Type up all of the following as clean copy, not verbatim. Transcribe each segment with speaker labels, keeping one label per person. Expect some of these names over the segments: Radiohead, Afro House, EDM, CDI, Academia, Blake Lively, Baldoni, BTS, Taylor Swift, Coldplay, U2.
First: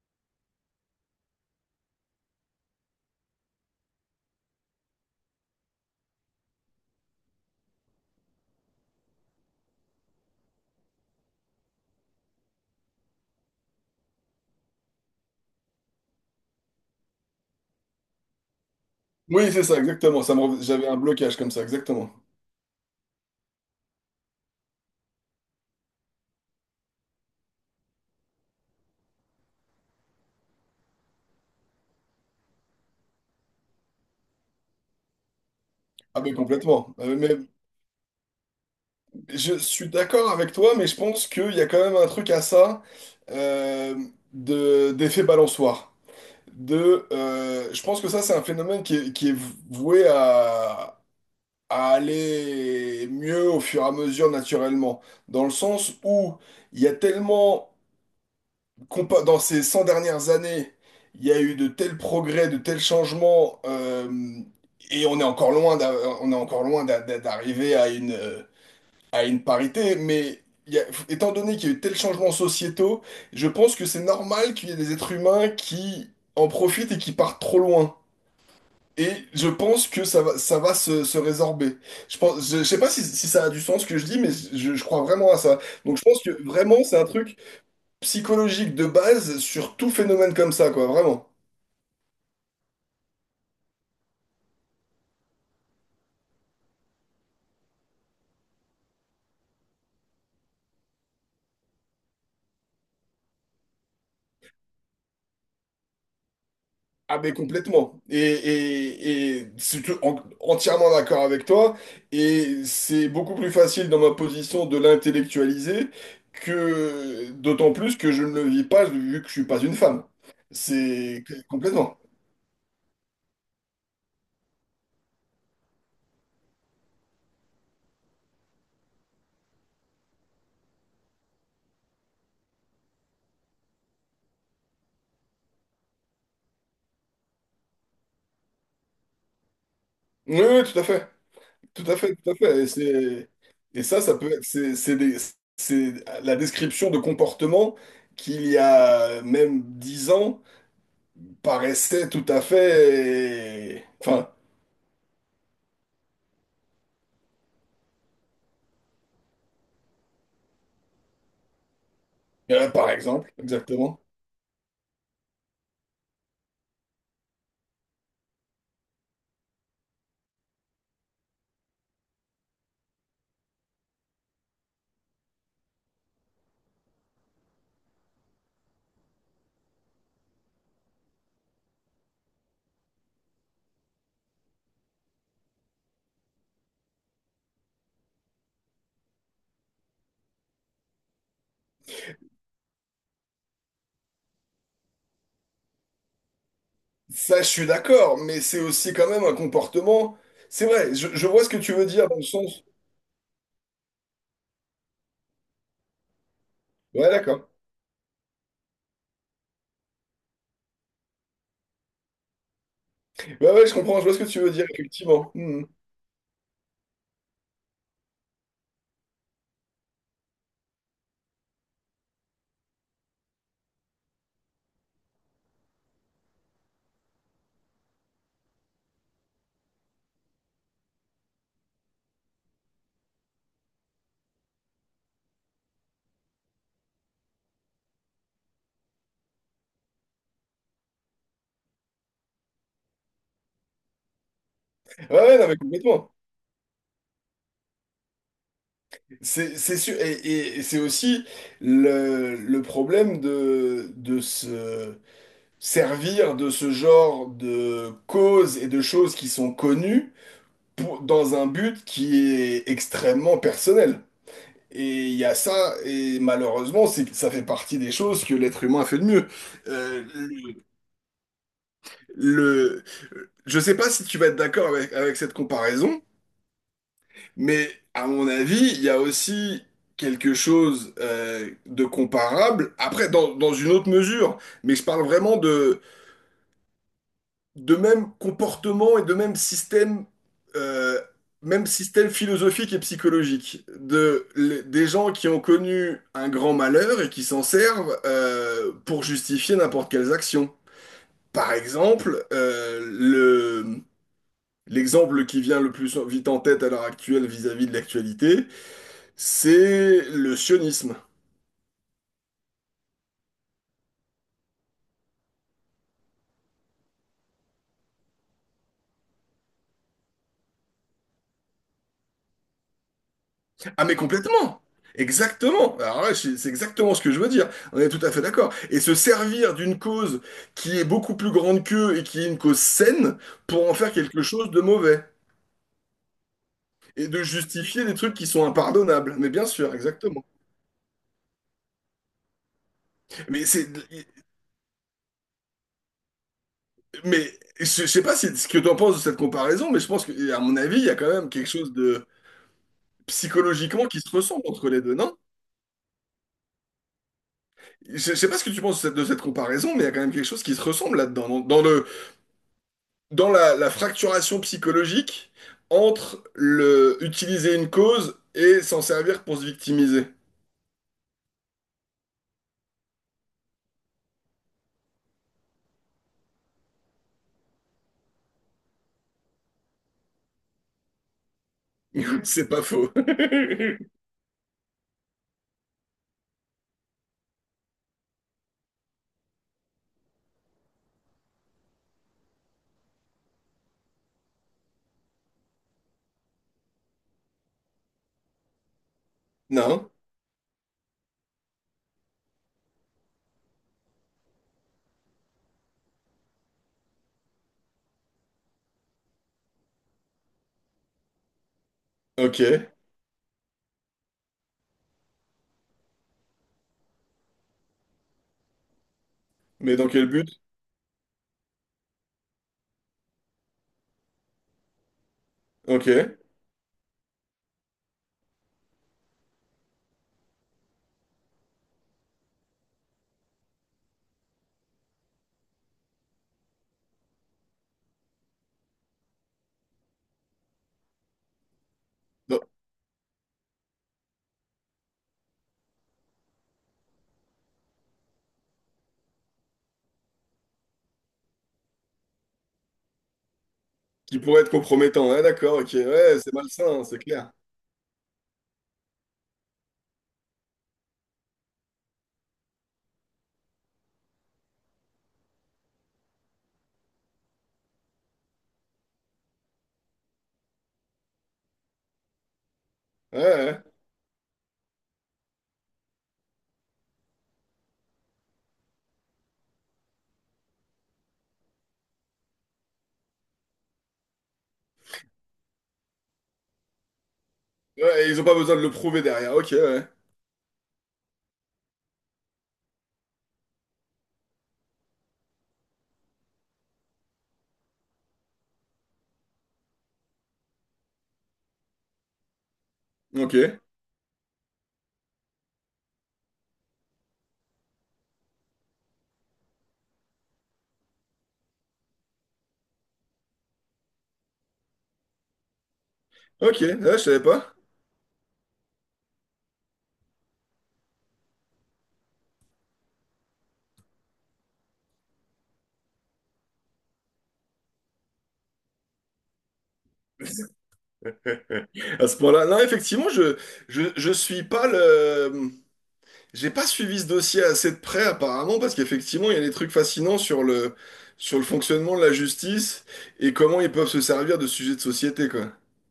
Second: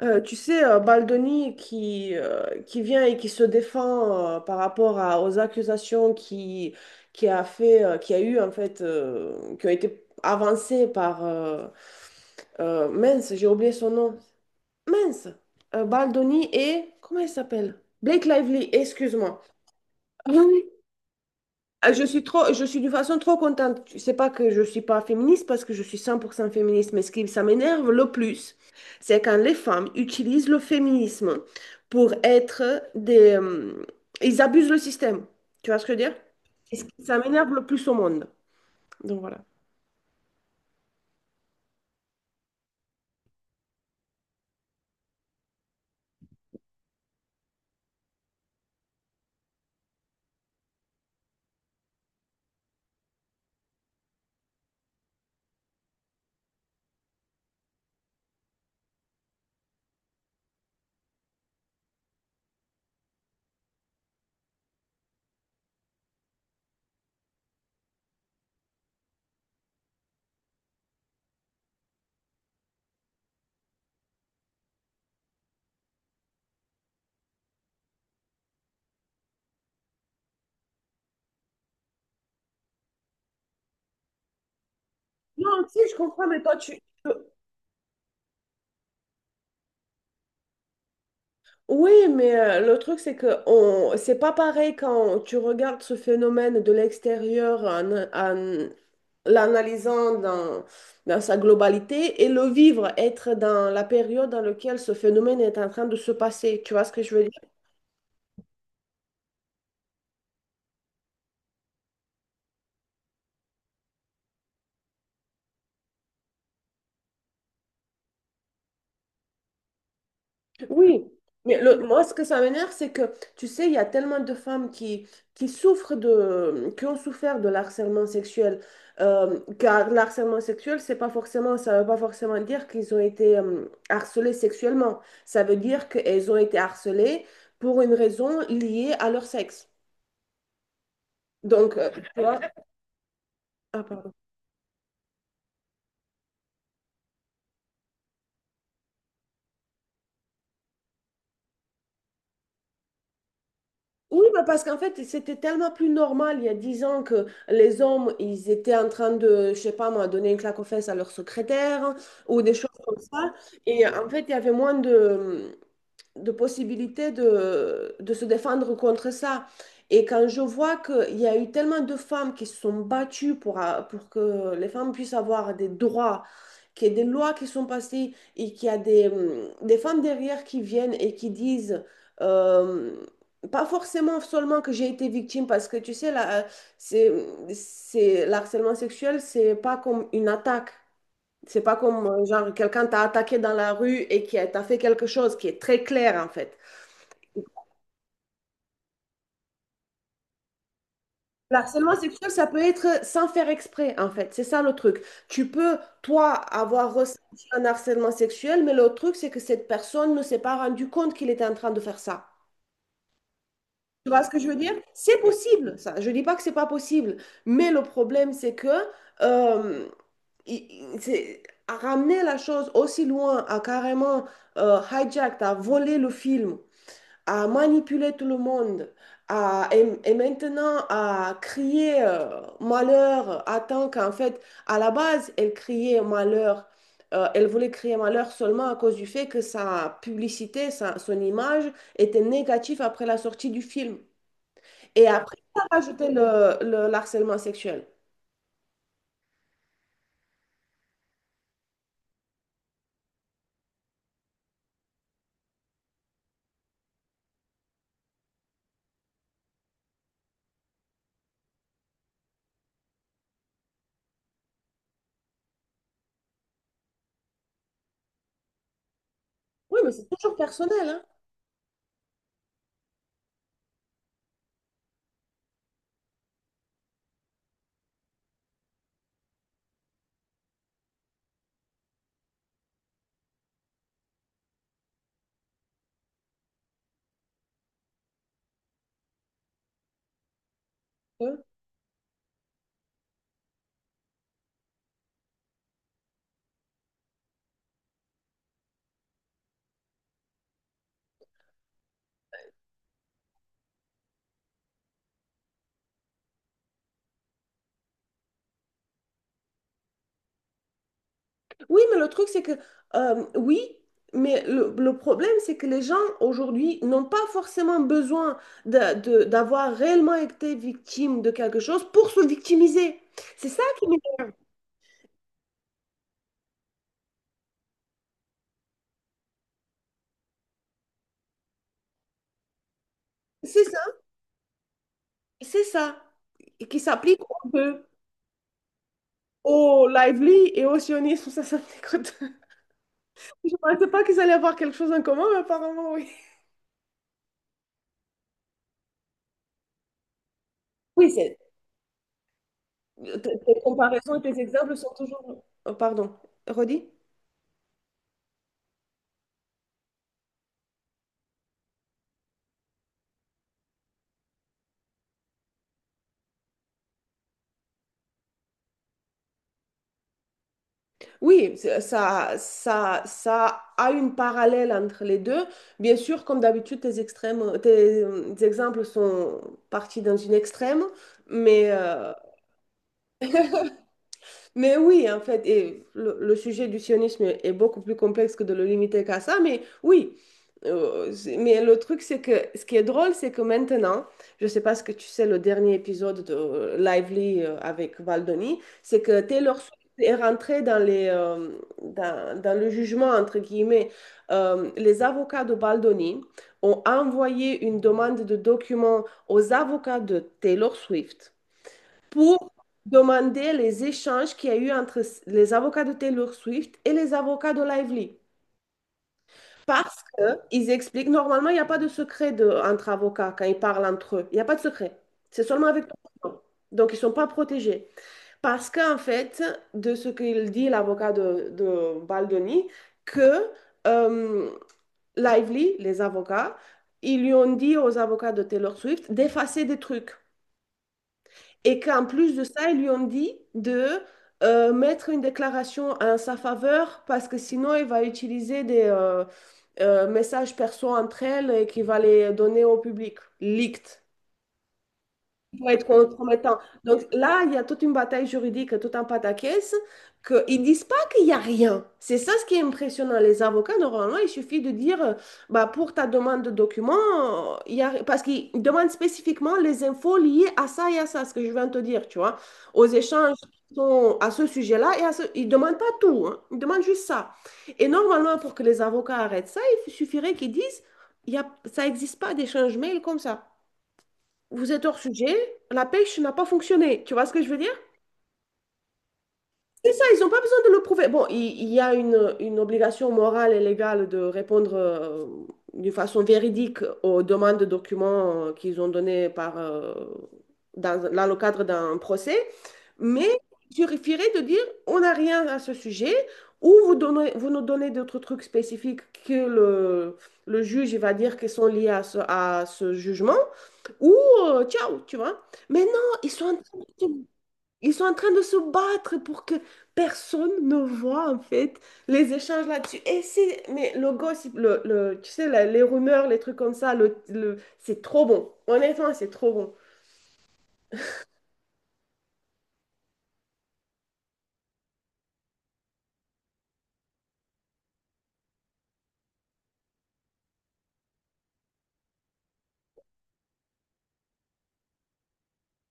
Speaker 1: Tu sais, Baldoni qui vient et qui se défend par rapport à- aux accusations qui a fait, qui a eu en fait, qui ont été avancées par mince, j'ai oublié son nom. Mince, Baldoni et comment il s'appelle? Blake Lively, excuse-moi.
Speaker 2: Oui, c'est ça, exactement. J'avais un blocage comme ça,
Speaker 1: Ah, je
Speaker 2: exactement.
Speaker 1: suis trop, je suis de façon trop contente. Tu sais pas que je suis pas féministe parce que je suis 100% féministe, mais ce qui ça m'énerve le plus, c'est quand les femmes utilisent le féminisme pour être des, ils abusent le système. Tu vois ce que je veux dire?
Speaker 2: Ah ben
Speaker 1: Est-ce
Speaker 2: complètement.
Speaker 1: qui
Speaker 2: Euh,
Speaker 1: ça
Speaker 2: mais
Speaker 1: m'énerve le plus au monde. Donc voilà.
Speaker 2: je suis d'accord avec toi, mais je pense qu'il y a quand même un truc à ça euh, de, d'effet balançoire. De, je pense que ça, c'est un phénomène qui est voué à aller mieux au fur et à mesure naturellement. Dans le sens où il y a tellement dans ces 100 dernières années, il y a eu de tels progrès, de tels changements, et on est encore loin d'a- on est encore loin d'a- d'a- d'arriver à une parité, mais étant donné qu'il y a eu tels changements sociétaux, je pense que c'est normal qu'il y ait des êtres humains qui en profitent et qui partent trop loin. Et je pense que ça va se, se résorber. Je sais pas si, si ça a du sens ce que je dis, mais je crois vraiment à ça.
Speaker 1: Non, si, je
Speaker 2: Donc je pense
Speaker 1: comprends,
Speaker 2: que
Speaker 1: mais toi, tu,
Speaker 2: vraiment c'est un truc psychologique de base sur tout phénomène comme ça, quoi, vraiment.
Speaker 1: oui, mais le truc, c'est que on... c'est pas pareil quand tu regardes ce phénomène de l'extérieur en, en l'analysant dans, dans sa globalité et le vivre, être dans la période dans laquelle ce phénomène est en train de se passer. Tu vois ce que je
Speaker 2: Ah
Speaker 1: veux
Speaker 2: mais
Speaker 1: dire?
Speaker 2: complètement. Et c'est entièrement d'accord avec toi. Et c'est beaucoup plus facile dans ma position de l'intellectualiser que d'autant plus que je ne le vis pas vu que je suis pas une femme.
Speaker 1: Oui,
Speaker 2: C'est
Speaker 1: mais le,
Speaker 2: complètement.
Speaker 1: moi, ce que ça m'énerve, c'est que, tu sais, il y a tellement de femmes qui souffrent de, qui ont souffert de l'harcèlement sexuel. Car l'harcèlement sexuel, c'est pas forcément, ça veut pas forcément dire qu'ils ont été harcelés sexuellement. Ça veut dire qu'elles ont été harcelées pour une raison liée à leur sexe.
Speaker 2: Oui, tout à fait.
Speaker 1: Donc,
Speaker 2: Tout à fait,
Speaker 1: tu
Speaker 2: tout à
Speaker 1: vois.
Speaker 2: fait. Et c'est,
Speaker 1: Ah,
Speaker 2: et ça,
Speaker 1: pardon.
Speaker 2: ça peut être, c'est la description de comportements qu'il y a même dix ans paraissait tout à fait…
Speaker 1: Oui,
Speaker 2: Enfin,
Speaker 1: bah parce qu'en fait, c'était tellement plus normal il y a 10 ans que les hommes, ils étaient en train de, je sais pas moi, donner une claque aux fesses à leur secrétaire ou des choses
Speaker 2: par
Speaker 1: comme
Speaker 2: exemple,
Speaker 1: ça. Et
Speaker 2: exactement.
Speaker 1: en fait, il y avait moins de possibilités de se défendre contre ça. Et quand je vois qu'il y a eu tellement de femmes qui se sont battues pour, a- pour que les femmes puissent avoir des droits qu'il y a des lois qui sont passées et qu'il y a des femmes derrière qui viennent et qui disent, euh, pas forcément seulement que j'ai été victime, parce que tu sais, la, c'est, c'est, l'harcèlement sexuel, c'est pas comme une attaque. C'est pas comme, genre, quelqu'un t'a attaqué dans la rue et qui a- t'a fait quelque chose qui est très clair, en fait.
Speaker 2: Ça, je suis d'accord, mais c'est aussi quand même un comportement… C'est vrai, je vois ce que tu veux
Speaker 1: L'harcèlement
Speaker 2: dire dans le
Speaker 1: sexuel, ça peut
Speaker 2: sens…
Speaker 1: être sans faire exprès, en fait. C'est ça le truc. Tu peux, toi, avoir
Speaker 2: Ouais,
Speaker 1: ressenti
Speaker 2: d'accord.
Speaker 1: un harcèlement sexuel, mais le truc, c'est que cette personne ne s'est pas rendu compte qu'il était en train de faire ça.
Speaker 2: Ouais, je comprends, je
Speaker 1: Tu
Speaker 2: vois ce
Speaker 1: vois
Speaker 2: que
Speaker 1: ce que
Speaker 2: tu
Speaker 1: je
Speaker 2: veux
Speaker 1: veux
Speaker 2: dire,
Speaker 1: dire? C'est
Speaker 2: effectivement. Hmm.
Speaker 1: possible, ça. Je dis pas que c'est pas possible. Mais le problème, c'est que euh, il- il- c'est- à ramener la chose aussi loin, à carrément hijack, à voler le film à manipuler tout le monde, à, et maintenant à crier malheur, à tant qu'en fait, à la base, elle criait malheur. Elle voulait crier malheur seulement à cause du fait que sa publicité, sa- son image était négative après la sortie du film. Et après,
Speaker 2: Ouais, non, mais
Speaker 1: elle a rajouté
Speaker 2: complètement.
Speaker 1: le harcèlement sexuel.
Speaker 2: C'est sûr, et c'est aussi le problème de se servir de ce genre de causes et de choses qui sont connues dans un but qui est extrêmement personnel. Et il y a ça, et malheureusement, c'est, ça fait partie des choses que l'être humain a fait de mieux.
Speaker 1: Oui, mais
Speaker 2: Euh,
Speaker 1: c'est toujours
Speaker 2: le,
Speaker 1: personnel, hein.
Speaker 2: le- je sais pas si tu vas être d'accord avec, avec cette comparaison, mais à mon avis, il y a aussi quelque chose de comparable, après, dans, dans une autre mesure, mais je parle vraiment de même comportement et de euh, même système philosophique et psychologique. De, des gens qui ont connu un grand malheur et qui s'en servent pour justifier n'importe quelles actions. Par exemple, l'exemple qui vient le plus vite en tête à l'heure actuelle vis-à-vis de l'actualité, c'est le sionisme.
Speaker 1: Oui, mais le truc, c'est que, oui, mais le problème, c'est que les gens aujourd'hui n'ont pas forcément besoin de- d'avoir réellement été victimes de quelque chose pour se victimiser. C'est ça
Speaker 2: Ah
Speaker 1: qui
Speaker 2: mais
Speaker 1: m'énerve.
Speaker 2: complètement. Exactement. Alors là, c'est exactement ce que je veux dire. On est tout à fait d'accord. Et se servir d'une cause qui est beaucoup plus grande qu'eux et qui est une cause saine
Speaker 1: C'est
Speaker 2: pour en
Speaker 1: ça,
Speaker 2: faire quelque chose de mauvais.
Speaker 1: c'est ça. Et qui
Speaker 2: Et
Speaker 1: s'applique
Speaker 2: de
Speaker 1: un peu
Speaker 2: justifier des trucs qui sont impardonnables. Mais bien sûr,
Speaker 1: au
Speaker 2: exactement.
Speaker 1: lively et au sionisme. Ça m'écoute.
Speaker 2: Mais
Speaker 1: Je ne
Speaker 2: c'est,
Speaker 1: pensais pas qu'ils allaient avoir quelque chose en commun, mais apparemment, oui.
Speaker 2: mais je sais pas si, ce que tu en penses de cette comparaison, mais je pense que, à mon avis, il y a quand
Speaker 1: Oui,
Speaker 2: même
Speaker 1: c'est...
Speaker 2: quelque chose de
Speaker 1: Tes tes
Speaker 2: psychologiquement qui se
Speaker 1: comparaisons et tes
Speaker 2: ressemble entre
Speaker 1: exemples
Speaker 2: les
Speaker 1: sont
Speaker 2: deux, non?
Speaker 1: toujours... Oh, pardon, redis?
Speaker 2: Je sais pas ce que tu penses de cette comparaison, mais il y a quand même quelque chose qui se ressemble là-dedans, dans, dans la, la fracturation psychologique entre le utiliser une cause et s'en servir pour se victimiser.
Speaker 1: Oui, c'est- ça a une parallèle entre les deux. Bien sûr, comme d'habitude, tes extrêmes, tes, tes exemples sont partis dans une extrême, mais
Speaker 2: C'est pas faux.
Speaker 1: Mais oui, en fait, et le sujet du sionisme est beaucoup plus complexe que de le limiter qu'à ça, mais oui. C'est- mais le truc, c'est que ce qui est drôle, c'est que maintenant, je sais pas ce que tu sais, le dernier épisode de Lively avec Valdoni, c'est que Taylor Swift
Speaker 2: Non?
Speaker 1: est rentrée dans les, dans, dans le jugement, entre guillemets. Les avocats de Valdoni ont envoyé une demande de documents aux avocats de Taylor Swift pour
Speaker 2: Ok.
Speaker 1: demander les échanges qu'il y a eu entre les avocats de Taylor Swift et les avocats de Lively.
Speaker 2: Mais dans
Speaker 1: Parce
Speaker 2: quel but?
Speaker 1: qu'ils expliquent, normalement, il n'y a pas de secret de- entre avocats quand ils parlent entre eux. Il n'y a pas de secret. C'est seulement avec
Speaker 2: Ok.
Speaker 1: toi. Donc, ils ne sont pas protégés. Parce qu'en fait, de ce qu'il dit l'avocat de Baldoni, que euh, Lively, les avocats, ils lui ont dit aux avocats de Taylor Swift d'effacer des trucs. Et qu'en plus de
Speaker 2: Dans-
Speaker 1: ça, ils lui ont dit de mettre une déclaration en sa faveur parce que sinon, il va utiliser des messages perso entre elles et qu'il va les donner au public, leaked
Speaker 2: Qui pourrait être compromettant. Ouais,
Speaker 1: qui
Speaker 2: d'accord,
Speaker 1: peut
Speaker 2: ok.
Speaker 1: être
Speaker 2: Ouais, c'est
Speaker 1: compromettant.
Speaker 2: malsain, hein, c'est
Speaker 1: Donc
Speaker 2: clair.
Speaker 1: là, il y a toute une bataille juridique, tout un pataquès, qu'ils ne disent pas qu'il n'y a rien. C'est ça ce qui est impressionnant. Les avocats, normalement, il suffit de dire, bah, pour ta demande de documents, il y a... parce qu'ils demandent spécifiquement les infos liées à ça et à ça, ce que je viens de te dire, tu vois, aux
Speaker 2: Ouais,
Speaker 1: échanges.
Speaker 2: ouais.
Speaker 1: Qui sont à ce sujet-là et à ce... Ils ne demandent pas tout, hein. Ils demandent juste ça. Et normalement, pour que les avocats arrêtent ça, il suffirait qu'ils disent, il y a... ça n'existe pas d'échange mail comme ça. Vous êtes hors sujet, la pêche n'a pas fonctionné. Tu vois ce que je veux dire?
Speaker 2: Ouais, et ils ont pas besoin de le prouver derrière. Ok, ouais.
Speaker 1: C'est ça, ils n'ont pas besoin de le prouver. Bon, il y a une obligation morale et légale de répondre d'une façon véridique aux demandes de documents qu'ils ont données par, dans, dans le cadre d'un procès, mais
Speaker 2: Ok.
Speaker 1: il suffirait de dire on n'a rien à ce sujet ou vous donnez, vous nous donnez d'autres trucs spécifiques que le juge il va dire qui sont liés à ce jugement ou ciao, tu vois. Mais non, ils sont en
Speaker 2: Ok,
Speaker 1: train
Speaker 2: ouais, je
Speaker 1: de te
Speaker 2: savais pas.
Speaker 1: ils sont en train de se battre pour que personne ne voit en fait les échanges là-dessus. Et c'est, mais le gossip, le- tu sais, la- les rumeurs, les trucs comme ça, le- c'est trop bon. Honnêtement, c'est trop bon.
Speaker 2: À ce point-là, non, effectivement, je suis pas le. J'ai pas suivi ce dossier assez de près apparemment parce qu'effectivement il y a des trucs fascinants sur le fonctionnement de la justice et comment ils peuvent se servir de sujets de société quoi.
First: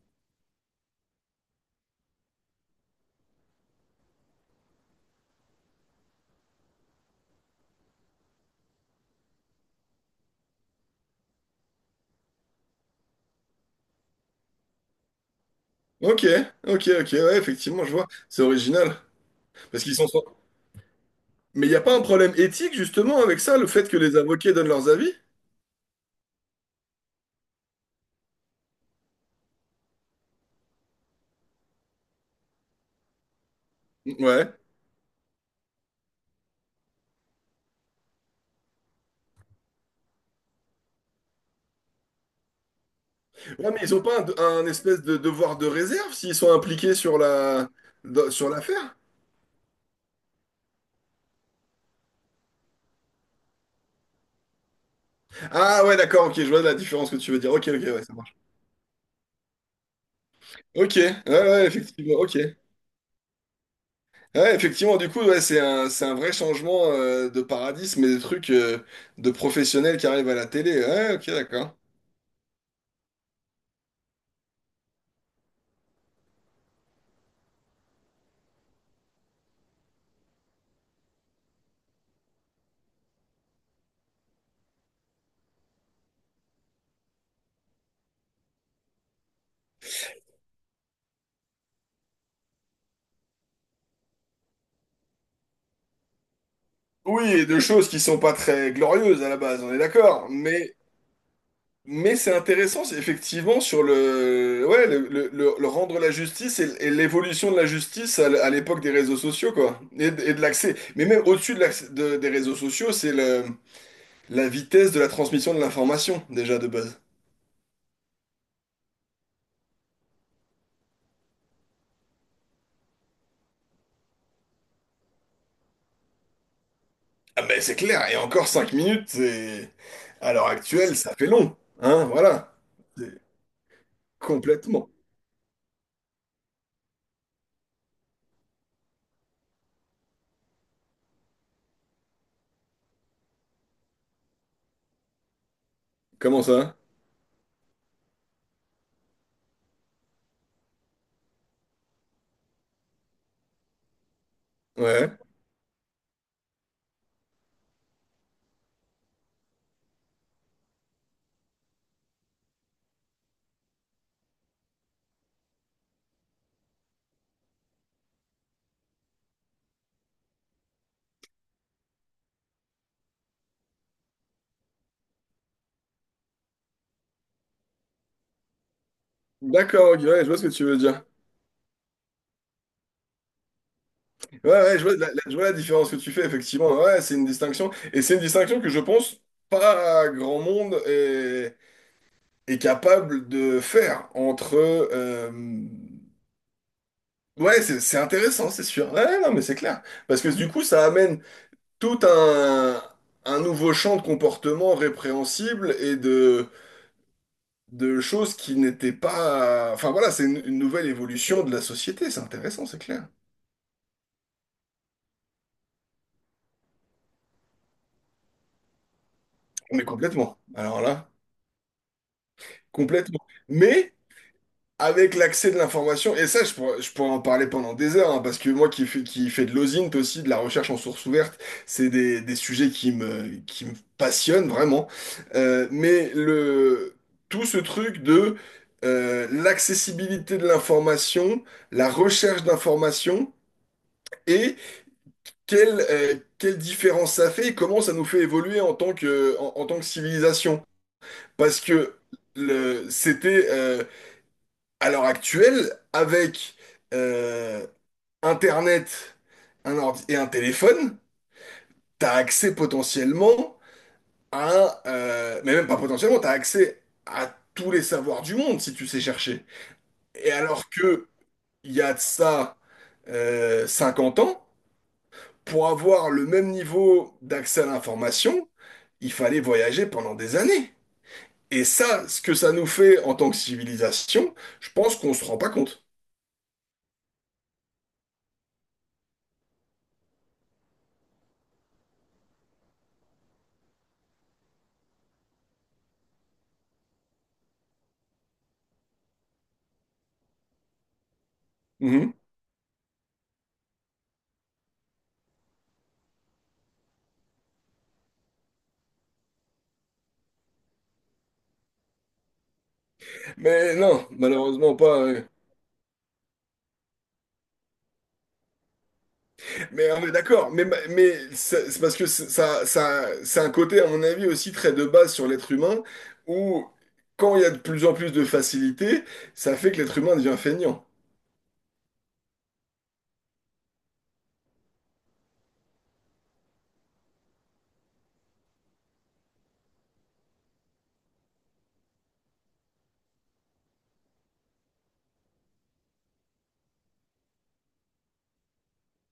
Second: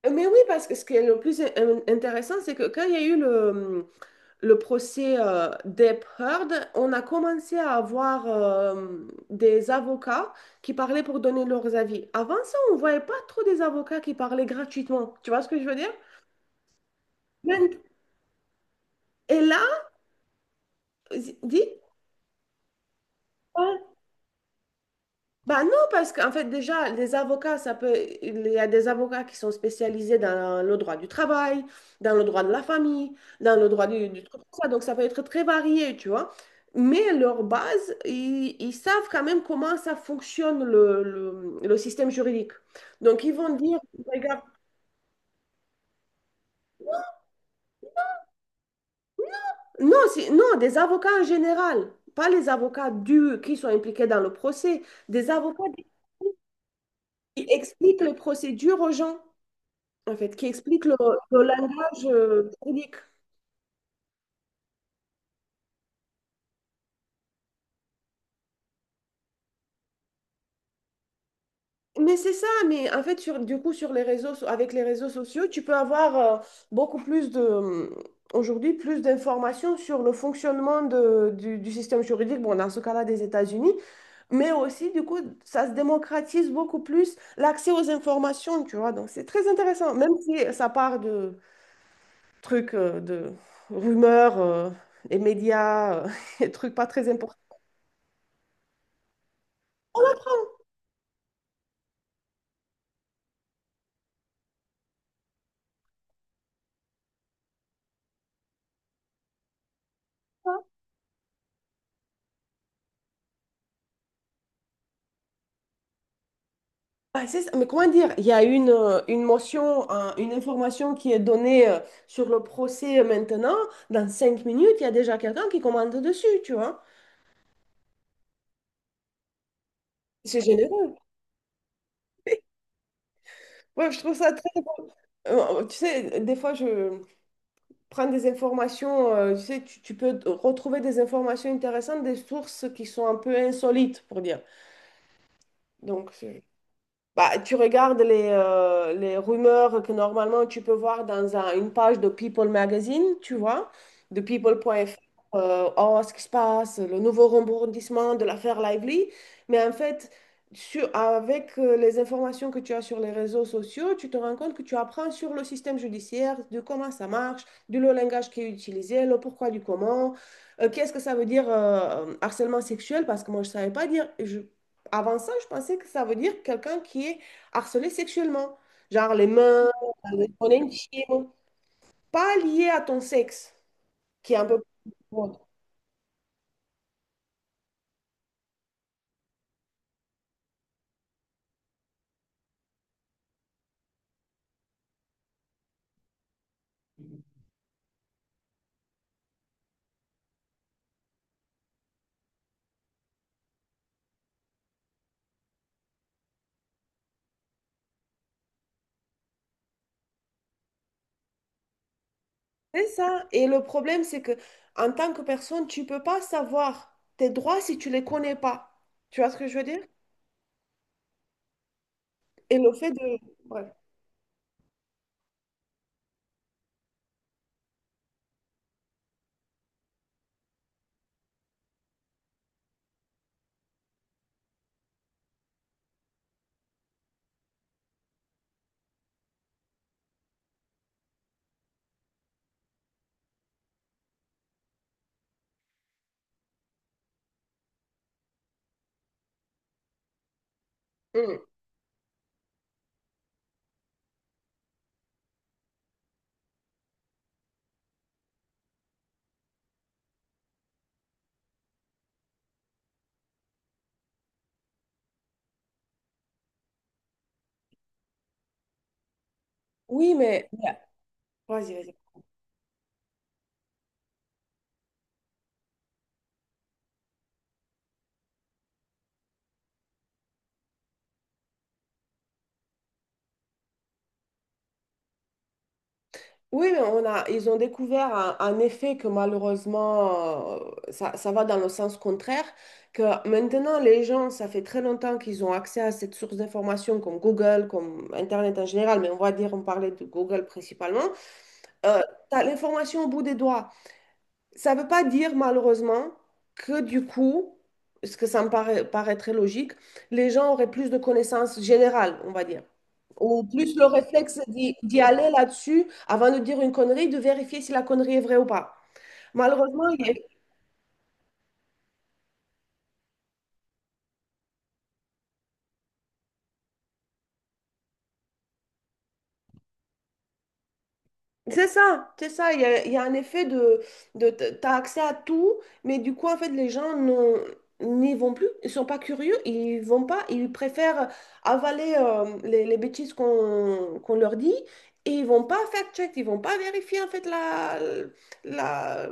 Speaker 1: Mais oui, parce que ce qui est le plus in- intéressant, c'est que quand il y a eu le procès d'Hep Heard, on a commencé à avoir des avocats qui parlaient pour donner leurs avis. Avant ça, on ne voyait pas trop des avocats qui parlaient gratuitement. Tu vois ce que je veux dire?
Speaker 2: Ok, ok, ouais,
Speaker 1: Maintenant-
Speaker 2: effectivement, je vois, c'est original.
Speaker 1: et là,
Speaker 2: Parce qu'ils sont…
Speaker 1: dis?
Speaker 2: Mais il n'y a pas un problème éthique, justement, avec ça, le
Speaker 1: Ouais.
Speaker 2: fait que les avocats donnent leurs avis?
Speaker 1: Bah non, parce qu'en fait, déjà, les avocats, ça peut... Il y a des avocats qui sont spécialisés dans le droit du travail, dans le droit de la famille, dans le droit du truc
Speaker 2: Ouais.
Speaker 1: comme ça. Donc, ça peut être très varié, tu vois. Mais leur base, ils savent quand même comment ça fonctionne le système juridique. Donc, ils vont
Speaker 2: Ouais,
Speaker 1: dire,
Speaker 2: mais ils ont pas
Speaker 1: regarde,
Speaker 2: un espèce de devoir de réserve s'ils sont impliqués sur la… sur l'affaire?
Speaker 1: non, c'est- non, des avocats en général, pas les avocats du, qui sont impliqués dans le procès, des avocats
Speaker 2: Ah ouais, d'accord, ok, je vois la différence que tu veux
Speaker 1: qui
Speaker 2: dire. Ok,
Speaker 1: expliquent
Speaker 2: ouais,
Speaker 1: les
Speaker 2: ça marche.
Speaker 1: procédures aux gens. En fait, qui explique
Speaker 2: Ok,
Speaker 1: le
Speaker 2: ouais,
Speaker 1: langage
Speaker 2: effectivement, ok.
Speaker 1: unique.
Speaker 2: Ouais, effectivement, du coup, ouais, c'est c'est un vrai changement de paradigme mais des trucs de professionnels qui arrivent à la télé. Ouais, ok, d'accord.
Speaker 1: Mais c'est ça, mais en fait, sur, du coup, sur les réseaux, so- avec les réseaux sociaux, tu peux avoir beaucoup plus de, aujourd'hui, plus d'informations sur le fonctionnement de- du système juridique, bon, dans ce cas-là, des États-Unis, mais aussi, du coup, ça se démocratise beaucoup plus l'accès aux informations, tu vois. Donc, c'est très intéressant, même si ça part de trucs, de rumeurs, et médias, et trucs pas très
Speaker 2: Oui, et
Speaker 1: importants.
Speaker 2: de choses qui sont pas très glorieuses à la base, on est d'accord. Mais c'est intéressant, c'est effectivement, sur le, ouais, le rendre la justice et l'évolution de la justice à, à l'époque des réseaux sociaux, quoi. Et de l'accès. Mais même au-dessus de des réseaux sociaux, c'est la vitesse de la transmission de l'information, déjà, de base.
Speaker 1: Ah, c'est ça. Mais comment dire, il y a une motion, un- une information qui est donnée sur le procès maintenant. Dans 5 minutes, il y a déjà quelqu'un qui commente dessus, tu vois.
Speaker 2: Ah ben c'est clair, et encore 5 minutes, c'est… à
Speaker 1: C'est
Speaker 2: l'heure
Speaker 1: généreux.
Speaker 2: actuelle, ça fait long. Hein, voilà. C'est
Speaker 1: Ouais, je trouve ça très...
Speaker 2: complètement.
Speaker 1: tu sais, des fois, je prends des informations, tu sais, tu peux retrouver des informations intéressantes, des sources qui sont un peu insolites, pour dire. Donc, c'est-
Speaker 2: Comment ça?
Speaker 1: bah, tu regardes les rumeurs que normalement tu peux voir dans un- une page de People Magazine, tu vois, de people.fr,
Speaker 2: Ouais.
Speaker 1: oh, ce qui se passe, le nouveau rebondissement de l'affaire Lively. Mais en fait, sur- avec les informations que tu as sur les réseaux sociaux, tu te rends compte que tu apprends sur le système judiciaire, de comment ça marche, du le langage qui est utilisé, le pourquoi du comment, qu'est-ce que ça veut dire harcèlement sexuel, parce que moi je ne savais pas dire, avant ça, je pensais que ça veut dire quelqu'un qui est harcelé sexuellement, genre les mains,
Speaker 2: D'accord, ok, ouais,
Speaker 1: les
Speaker 2: je vois ce que
Speaker 1: zones
Speaker 2: tu veux dire.
Speaker 1: intimes, pas lié à ton sexe, qui est un
Speaker 2: Ouais,
Speaker 1: peu
Speaker 2: je
Speaker 1: plus
Speaker 2: vois la, je
Speaker 1: broad.
Speaker 2: vois la différence que tu fais, effectivement. Ouais, c'est une distinction. Et c'est une distinction que je pense pas grand monde est capable de faire entre… Ouais, c'est intéressant, c'est sûr. Ouais, non, mais c'est clair. Parce que du coup, ça amène tout un nouveau champ de comportements répréhensibles et de choses qui n'étaient pas… Enfin voilà, c'est une nouvelle évolution de la société, c'est intéressant, c'est
Speaker 1: C'est
Speaker 2: clair.
Speaker 1: ça. Et le problème, c'est que en tant que personne, tu peux pas savoir tes droits si tu les connais pas. Tu vois ce que je veux dire?
Speaker 2: Mais complètement. Alors là,
Speaker 1: Et le fait de...
Speaker 2: complètement.
Speaker 1: ouais.
Speaker 2: Mais avec l'accès de l'information, et ça, je pourrais en parler pendant des heures, hein, parce que moi qui fais de l'OSINT aussi, de la recherche en source ouverte c'est des sujets qui me passionnent vraiment. Euh, mais le, tout ce truc de l'accessibilité de l'information, la recherche d'information, et quelle différence ça fait, et comment ça nous fait évoluer en tant que, en tant que civilisation.
Speaker 1: Mm.
Speaker 2: Parce que c'était… à l'heure actuelle, avec euh, Internet, un ordi et un téléphone, tu as accès potentiellement à… mais même pas potentiellement, tu as accès à tous les savoirs du monde si tu sais chercher.
Speaker 1: Oui,
Speaker 2: Et
Speaker 1: mais...
Speaker 2: alors que il
Speaker 1: Vas-y,
Speaker 2: y a
Speaker 1: vas-y.
Speaker 2: de ça 50 ans, pour avoir le même niveau d'accès à l'information, il fallait voyager pendant des années. Et ça, ce que ça nous fait en tant que civilisation, je pense qu'on se rend pas compte.
Speaker 1: Oui, mais on a, ils ont découvert un effet que malheureusement, ça, ça va dans le sens contraire, que maintenant les gens, ça fait très longtemps qu'ils ont accès à cette source d'information comme Google, comme Internet en général, mais on va dire, on parlait de Google principalement. Euh,
Speaker 2: Mhm.
Speaker 1: Tu l'information au bout des doigts. Ça ne veut pas dire malheureusement que du coup, ce que ça me paraît, paraît très logique, les gens auraient plus de connaissances générales, on va dire. Ou
Speaker 2: Mais
Speaker 1: plus le
Speaker 2: non,
Speaker 1: réflexe
Speaker 2: malheureusement
Speaker 1: d'y
Speaker 2: pas.
Speaker 1: d'y aller là-dessus avant de dire une connerie, de vérifier si la connerie est vraie ou pas. Malheureusement,
Speaker 2: Mais on
Speaker 1: il y
Speaker 2: est
Speaker 1: a-
Speaker 2: d'accord. Mais c'est parce que ça, c'est un côté, à mon avis, aussi très de base sur l'être humain, où quand il y a de plus en plus de facilité, ça fait que l'être humain devient feignant.
Speaker 1: c'est ça, c'est ça. Il y a un effet de t- t'as accès à tout, mais du coup, en fait, les gens n'ont- n'y vont plus. Ils sont pas curieux, ils vont pas, ils préfèrent avaler les bêtises qu'on leur dit et ils vont pas fact-check, ils vont pas vérifier en fait la, la...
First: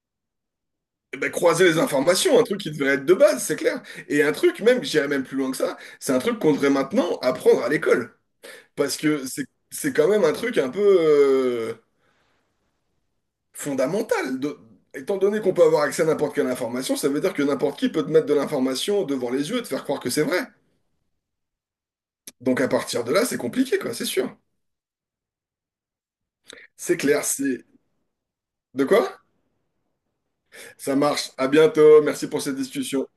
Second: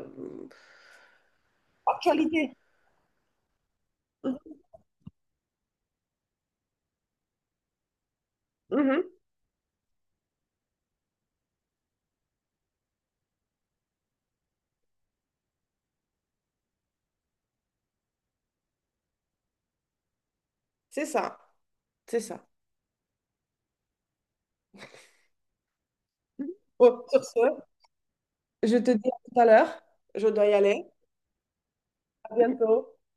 Speaker 2: Eh ben, croiser les informations, un
Speaker 1: Actualité.
Speaker 2: truc qui devrait être de base, c'est clair. Et un truc, même, j'irais même plus loin que ça, c'est un truc qu'on devrait maintenant apprendre à l'école. Parce
Speaker 1: Mhm.
Speaker 2: que c'est quand même un truc un peu… fondamentale. De- Étant donné qu'on peut avoir accès à n'importe quelle information, ça veut dire que n'importe qui peut te mettre de l'information devant les yeux et te faire croire que c'est vrai.
Speaker 1: C'est ça, c'est ça.
Speaker 2: Donc à partir de là, c'est compliqué, quoi, c'est sûr. C'est
Speaker 1: Bon, sur
Speaker 2: clair,
Speaker 1: ce.
Speaker 2: c'est…
Speaker 1: Je
Speaker 2: De
Speaker 1: te dis
Speaker 2: quoi?
Speaker 1: à tout à l'heure. Je dois y aller.
Speaker 2: Ça marche. À bientôt. Merci
Speaker 1: À
Speaker 2: pour cette
Speaker 1: bientôt.
Speaker 2: discussion.